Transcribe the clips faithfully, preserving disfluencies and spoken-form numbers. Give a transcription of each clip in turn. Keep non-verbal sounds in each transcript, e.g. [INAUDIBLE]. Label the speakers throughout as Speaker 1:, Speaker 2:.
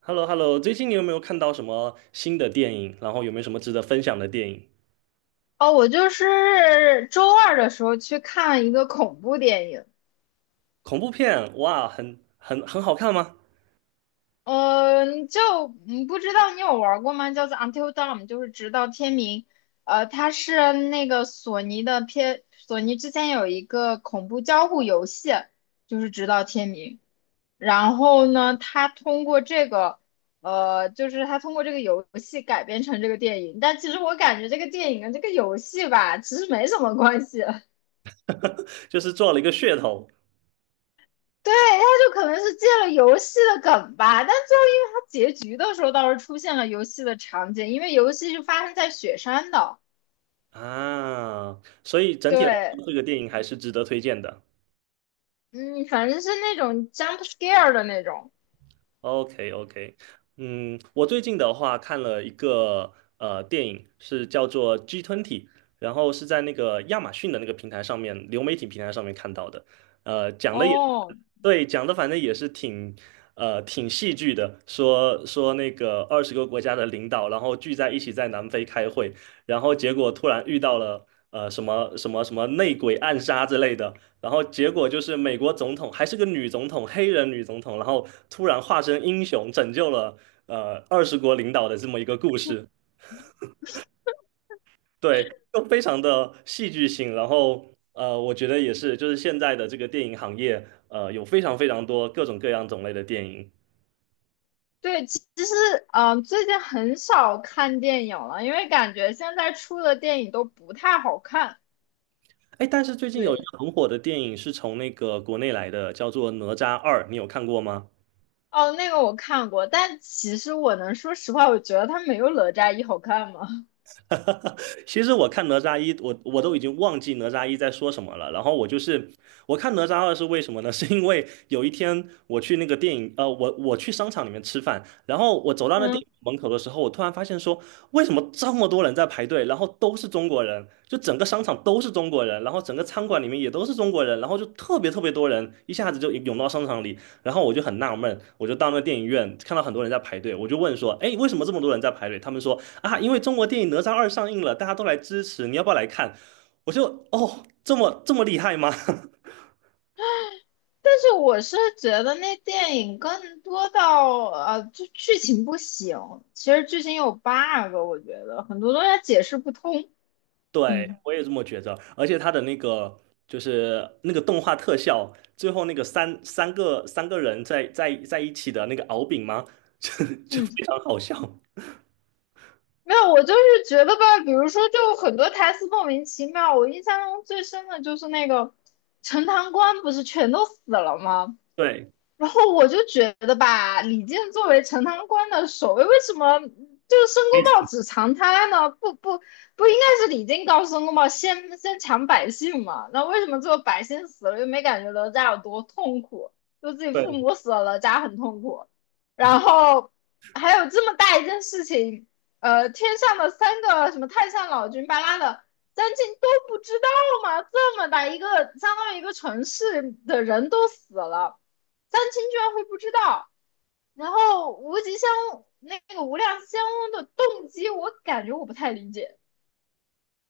Speaker 1: h e l l o h e l l o 最近你有没有看到什么新的电影？然后有没有什么值得分享的电影？
Speaker 2: 哦，我就是周二的时候去看一个恐怖电影，
Speaker 1: 恐怖片，哇，很很很好看吗？
Speaker 2: 嗯，你就嗯不知道你有玩过吗？叫做《Until Dawn》，就是直到天明。呃，它是那个索尼的片，索尼之前有一个恐怖交互游戏，就是直到天明。然后呢，它通过这个，呃，就是它通过这个游戏改编成这个电影。但其实我感觉这个电影跟这个游戏吧，其实没什么关系。[LAUGHS]
Speaker 1: [LAUGHS] 就是做了一个噱头
Speaker 2: 对，他就可能是借了游戏的梗吧，但最后因为他结局的时候倒是出现了游戏的场景，因为游戏是发生在雪山的。
Speaker 1: 啊，所以整体来
Speaker 2: 对，
Speaker 1: 说，这个电影还是值得推荐的。
Speaker 2: 嗯，反正是那种 jump scare 的那种。
Speaker 1: OK OK，嗯，我最近的话看了一个呃电影，是叫做《g 吞体》，然后是在那个亚马逊的那个平台上面，流媒体平台上面看到的。呃，讲的也
Speaker 2: 哦，
Speaker 1: 对，讲的反正也是挺呃挺戏剧的，说说那个二十个国家的领导，然后聚在一起在南非开会，然后结果突然遇到了呃什么什么什么内鬼暗杀之类的，然后结果就是美国总统还是个女总统，黑人女总统，然后突然化身英雄，拯救了呃二十国领导的这么一个故事，对，就非常的戏剧性。然后呃，我觉得也是，就是现在的这个电影行业，呃，有非常非常多各种各样种类的电影。
Speaker 2: 对，其其实嗯、呃最近很少看电影了，因为感觉现在出的电影都不太好看。
Speaker 1: 哎，但是最近有一
Speaker 2: 对，
Speaker 1: 个很火的电影是从那个国内来的，叫做《哪吒二》，你有看过吗？
Speaker 2: 哦，那个我看过，但其实我能说实话，我觉得它没有《哪吒一》好看吗？
Speaker 1: [LAUGHS] 其实我看哪吒一，我我都已经忘记哪吒一在说什么了。然后我就是我看哪吒二是为什么呢？[LAUGHS] 是因为有一天我去那个电影，呃，我我去商场里面吃饭，然后我走
Speaker 2: [LAUGHS]
Speaker 1: 到那电
Speaker 2: 嗯。
Speaker 1: 影门口的时候，我突然发现说，为什么这么多人在排队？然后都是中国人，就整个商场都是中国人，然后整个餐馆里面也都是中国人，然后就特别特别多人，一下子就涌到商场里。然后我就很纳闷，我就到那电影院看到很多人在排队，我就问说，哎，为什么这么多人在排队？他们说。啊，因为中国电影《哪吒二》上映了，大家都来支持，你要不要来看？我就哦，这么这么厉害吗？
Speaker 2: 但是我是觉得那电影更多到呃，就剧情不行。其实剧情有 bug,我觉得很多东西解释不通。
Speaker 1: [LAUGHS] 对，
Speaker 2: 嗯
Speaker 1: 我也这么觉着。而且他的那个就是那个动画特效，最后那个三三个三个人在在在一起的那个敖丙吗？[LAUGHS] 就就
Speaker 2: 嗯，
Speaker 1: 非常好笑。
Speaker 2: 没有，我就是觉得吧，比如说，就很多台词莫名其妙。我印象中最深的就是那个陈塘关不是全都死了吗？
Speaker 1: 对，
Speaker 2: 然后我就觉得吧，李靖作为陈塘关的守卫，为什么就是申公豹只藏他呢？不不不，应该是李靖告诉申公豹先先抢百姓嘛？那为什么最后百姓死了又没感觉哪吒有多痛苦？就自己父
Speaker 1: 对
Speaker 2: 母死了，哪吒很痛苦。然后还有这么大一件事情，呃，天上的三个什么太上老君巴拉的。三晋都不知道吗？这么大一个，相当于一个城市的人都死了，三清居然会不知道。然后无极仙翁那个无量仙翁的动机，我感觉我不太理解。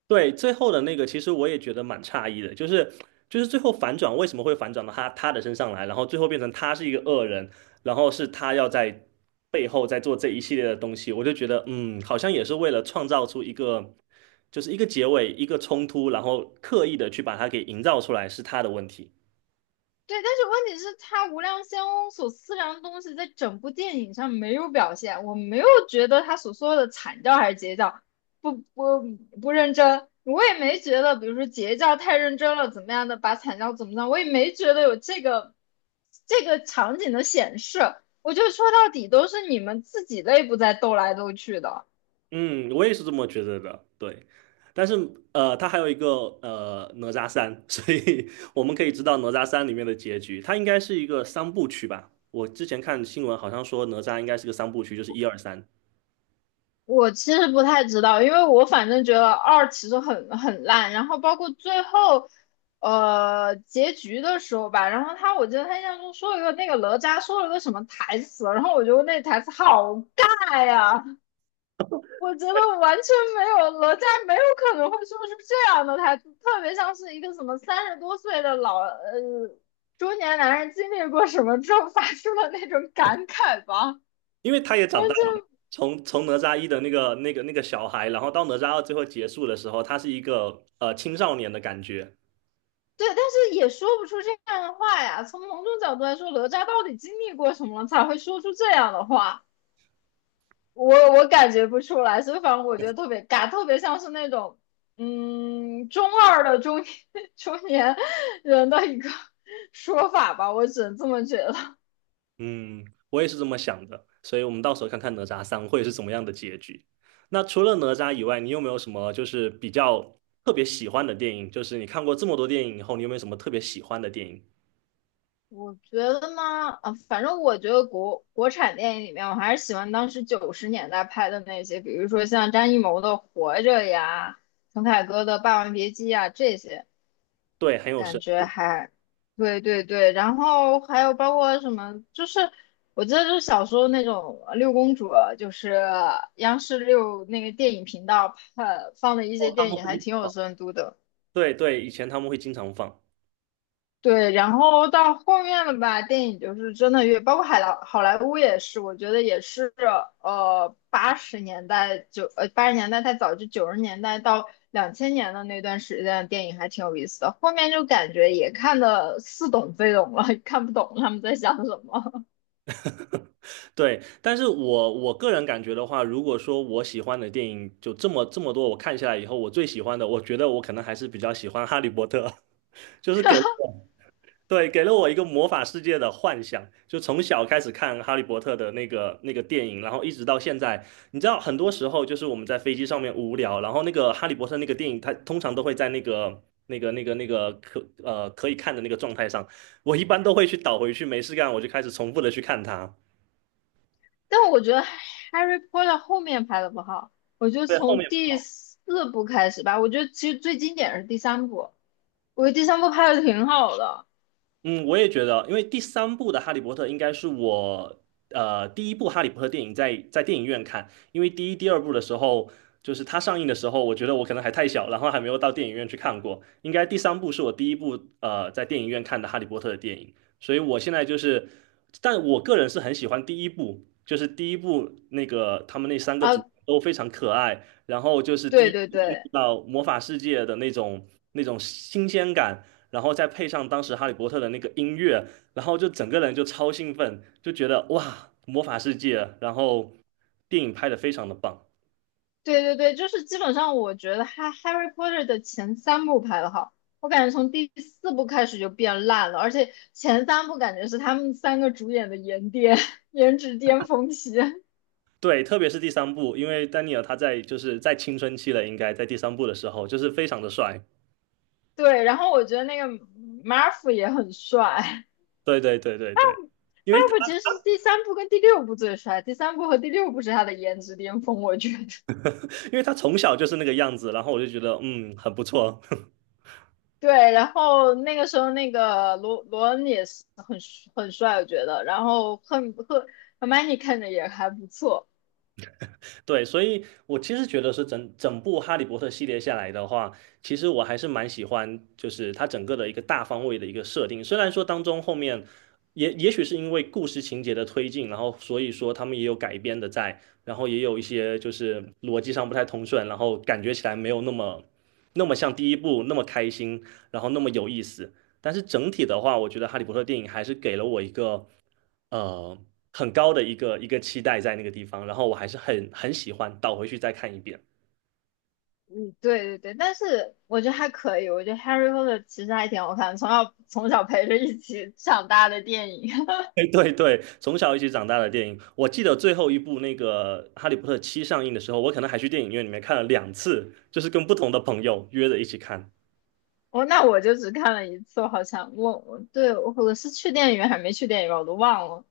Speaker 1: 对，最后的那个，其实我也觉得蛮诧异的，就是就是最后反转为什么会反转到他他的身上来，然后最后变成他是一个恶人，然后是他要在背后在做这一系列的东西，我就觉得嗯，好像也是为了创造出一个就是一个结尾，一个冲突，然后刻意的去把它给营造出来是他的问题。
Speaker 2: 对，但是问题是，他无量仙翁所思量的东西，在整部电影上没有表现。我没有觉得他所说的惨叫还是截教不不不认真，我也没觉得，比如说截教太认真了怎么样的，把惨叫怎么样，我也没觉得有这个这个场景的显示。我觉得说到底都是你们自己内部在斗来斗去的。
Speaker 1: 嗯，我也是这么觉得的，对。但是呃，它还有一个呃哪吒三，所以 [LAUGHS] 我们可以知道哪吒三里面的结局，它应该是一个三部曲吧？我之前看新闻好像说哪吒应该是个三部曲，就是一二三，
Speaker 2: 我其实不太知道，因为我反正觉得二其实很很烂，然后包括最后，呃，结局的时候吧，然后他我觉得他印象中说了一个那个哪吒说了个什么台词，然后我觉得那台词好尬呀，我觉得完全没有哪吒没有可能会说出这样的台词，特别像是一个什么三十多岁的老呃中年男人经历过什么之后发出的那种感慨吧。
Speaker 1: 因为他也长大
Speaker 2: 完
Speaker 1: 了嘛。
Speaker 2: 全
Speaker 1: 从从哪吒一的那个那个那个小孩，然后到哪吒二最后结束的时候，他是一个呃青少年的感觉，
Speaker 2: 对，但是也说不出这样的话呀。从某种角度来说，哪吒到底经历过什么了才会说出这样的话？我我感觉不出来，所以反正我觉得特别尬，特别像是那种嗯中二的中年 [LAUGHS] 中年人的一个 [LAUGHS] 说法吧，我只能这么觉得。[LAUGHS]
Speaker 1: 嗯，我也是这么想的，所以我们到时候看看哪吒三会是怎么样的结局。那除了哪吒以外，你有没有什么就是比较特别喜欢的电影？就是你看过这么多电影以后，你有没有什么特别喜欢的电影？
Speaker 2: 我觉得呢，啊，反正我觉得国国产电影里面，我还是喜欢当时九十年代拍的那些，比如说像张艺谋的《活着》呀，陈凯歌的《霸王别姬》呀这些。
Speaker 1: 对，很有
Speaker 2: 感
Speaker 1: 深
Speaker 2: 觉还，对对对，然后还有包括什么，就是我记得就是小时候那种呃六公主，就是央视六那个电影频道呃放的一些
Speaker 1: 哦，他
Speaker 2: 电
Speaker 1: 们
Speaker 2: 影，
Speaker 1: 会
Speaker 2: 还
Speaker 1: 一直
Speaker 2: 挺有
Speaker 1: 放，
Speaker 2: 深度的。
Speaker 1: 对对，以前他们会经常放，
Speaker 2: 对，然后到后面了吧，电影就是真的越，包括海莱好莱坞也是，我觉得也是，呃，八十年代九呃八十年代太早，就九十年代到两千年的那段时间，电影还挺有意思的。后面就感觉也看得似懂非懂了，看不懂他们在想什么。[LAUGHS]
Speaker 1: 对。但是我我个人感觉的话，如果说我喜欢的电影就这么这么多，我看下来以后，我最喜欢的，我觉得我可能还是比较喜欢《哈利波特》，[LAUGHS] 就是给。对，给了我一个魔法世界的幻想，就从小开始看《哈利波特》的那个那个电影，然后一直到现在。你知道，很多时候就是我们在飞机上面无聊，然后那个《哈利波特》那个电影，它通常都会在那个那个那个那个可呃可以看的那个状态上，我一般都会去倒回去，没事干我就开始重复的去看它。
Speaker 2: 但我觉得《Harry Potter》后面拍的不好，我觉得
Speaker 1: 对，后
Speaker 2: 从
Speaker 1: 面
Speaker 2: 第四部开始吧，我觉得其实最经典的是第三部，我觉得第三部拍的挺好的
Speaker 1: 嗯，我也觉得，因为第三部的《哈利波特》应该是我呃第一部《哈利波特》电影在在电影院看，因为第一、第二部的时候，就是它上映的时候，我觉得我可能还太小，然后还没有到电影院去看过。应该第三部是我第一部呃在电影院看的《哈利波特》的电影，所以我现在就是，但我个人是很喜欢第一部，就是第一部那个他们那三个主
Speaker 2: 啊，
Speaker 1: 角都非常可爱，然后就是第一
Speaker 2: 对对
Speaker 1: 部进
Speaker 2: 对。
Speaker 1: 入到魔法世界的那种那种新鲜感。然后再配上当时哈利波特的那个音乐，然后就整个人就超兴奋，就觉得哇，魔法世界，然后电影拍得非常的棒。
Speaker 2: 对对对，就是基本上我觉得哈《Harry Potter》的前三部拍的好，我感觉从第四部开始就变烂了，而且前三部感觉是他们三个主演的颜巅 [LAUGHS] 颜值巅峰期。
Speaker 1: 对，特别是第三部，因为丹尼尔他在就是在青春期了，应该在第三部的时候就是非常的帅。
Speaker 2: 对，然后我觉得那个 Marv 也很帅
Speaker 1: 对对对对对，因为他
Speaker 2: ，Marv 其实是第三部跟第六部最帅，第三部和第六部是他的颜值巅峰，我觉得。
Speaker 1: 因为他从小就是那个样子，然后我就觉得嗯很不错。[LAUGHS]
Speaker 2: 对，然后那个时候那个罗罗恩也是很很帅，我觉得，然后赫赫 h e r m i n e 看着也还不错。
Speaker 1: 对，所以我其实觉得是整整部《哈利波特》系列下来的话，其实我还是蛮喜欢，就是它整个的一个大方位的一个设定。虽然说当中后面也也许是因为故事情节的推进，然后所以说他们也有改编的在，然后也有一些就是逻辑上不太通顺，然后感觉起来没有那么那么像第一部那么开心，然后那么有意思。但是整体的话，我觉得《哈利波特》电影还是给了我一个。呃很高的一个一个期待在那个地方，然后我还是很很喜欢，倒回去再看一遍。
Speaker 2: 嗯，对对对，但是我觉得还可以，我觉得《Harry Potter》其实还挺好看的从小从小陪着一起长大的电影。[LAUGHS]
Speaker 1: [LAUGHS] 哎，对对，从小一起长大的电影，我记得最后一部那个《哈利波特七》上映的时候，我可能还去电影院里面看了两次，就是跟不同的朋友约着一起看。
Speaker 2: 我那我就只看了一次，我好像我我对我我是去电影院还没去电影院，我都忘了。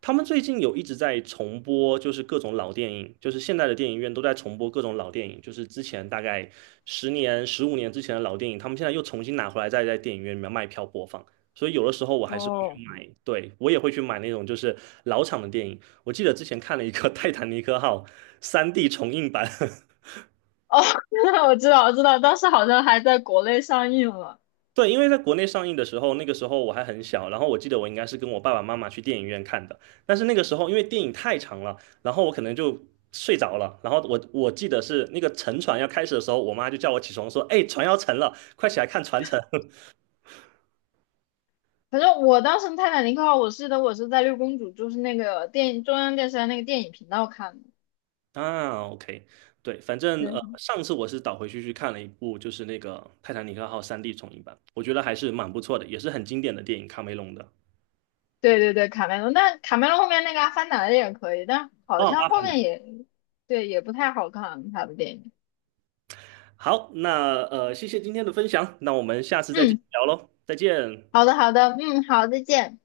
Speaker 1: 他们最近有一直在重播，就是各种老电影，就是现在的电影院都在重播各种老电影，就是之前大概十年、十五年之前的老电影，他们现在又重新拿回来，再在电影院里面卖票播放。所以有的时候我还是会去
Speaker 2: 哦，
Speaker 1: 买，对，我也会去买那种就是老厂的电影。我记得之前看了一个《泰坦尼克号》三 D 重映版 [LAUGHS]
Speaker 2: 哦，[LAUGHS] 我知道我知道，当时好像还在国内上映了。
Speaker 1: 对，因为在国内上映的时候，那个时候我还很小，然后我记得我应该是跟我爸爸妈妈去电影院看的，但是那个时候因为电影太长了，然后我可能就睡着了，然后我我记得是那个沉船要开始的时候，我妈就叫我起床说：“哎，船要沉了，快起来看船沉。”
Speaker 2: 反正我当时《泰坦尼克号》，我记得我是在六公主，就是那个电影中央电视台那个电影频道看的。
Speaker 1: [LAUGHS] 啊，OK，对，反正呃，
Speaker 2: 对，
Speaker 1: 上次我是倒回去去看了一部，就是那个《泰坦尼克号》三 D 重映版，我觉得还是蛮不错的，也是很经典的电影，卡梅隆的。
Speaker 2: 对对对，卡梅隆，但卡梅隆后面那个《阿凡达》的也可以，但
Speaker 1: 哦，
Speaker 2: 好像
Speaker 1: 《阿
Speaker 2: 后
Speaker 1: 凡达》
Speaker 2: 面也，对，也不太好看他的电影。
Speaker 1: 好，那呃，谢谢今天的分享，那我们下次再继续
Speaker 2: 嗯，
Speaker 1: 聊喽，再见。
Speaker 2: 好的好的，嗯，好，再见。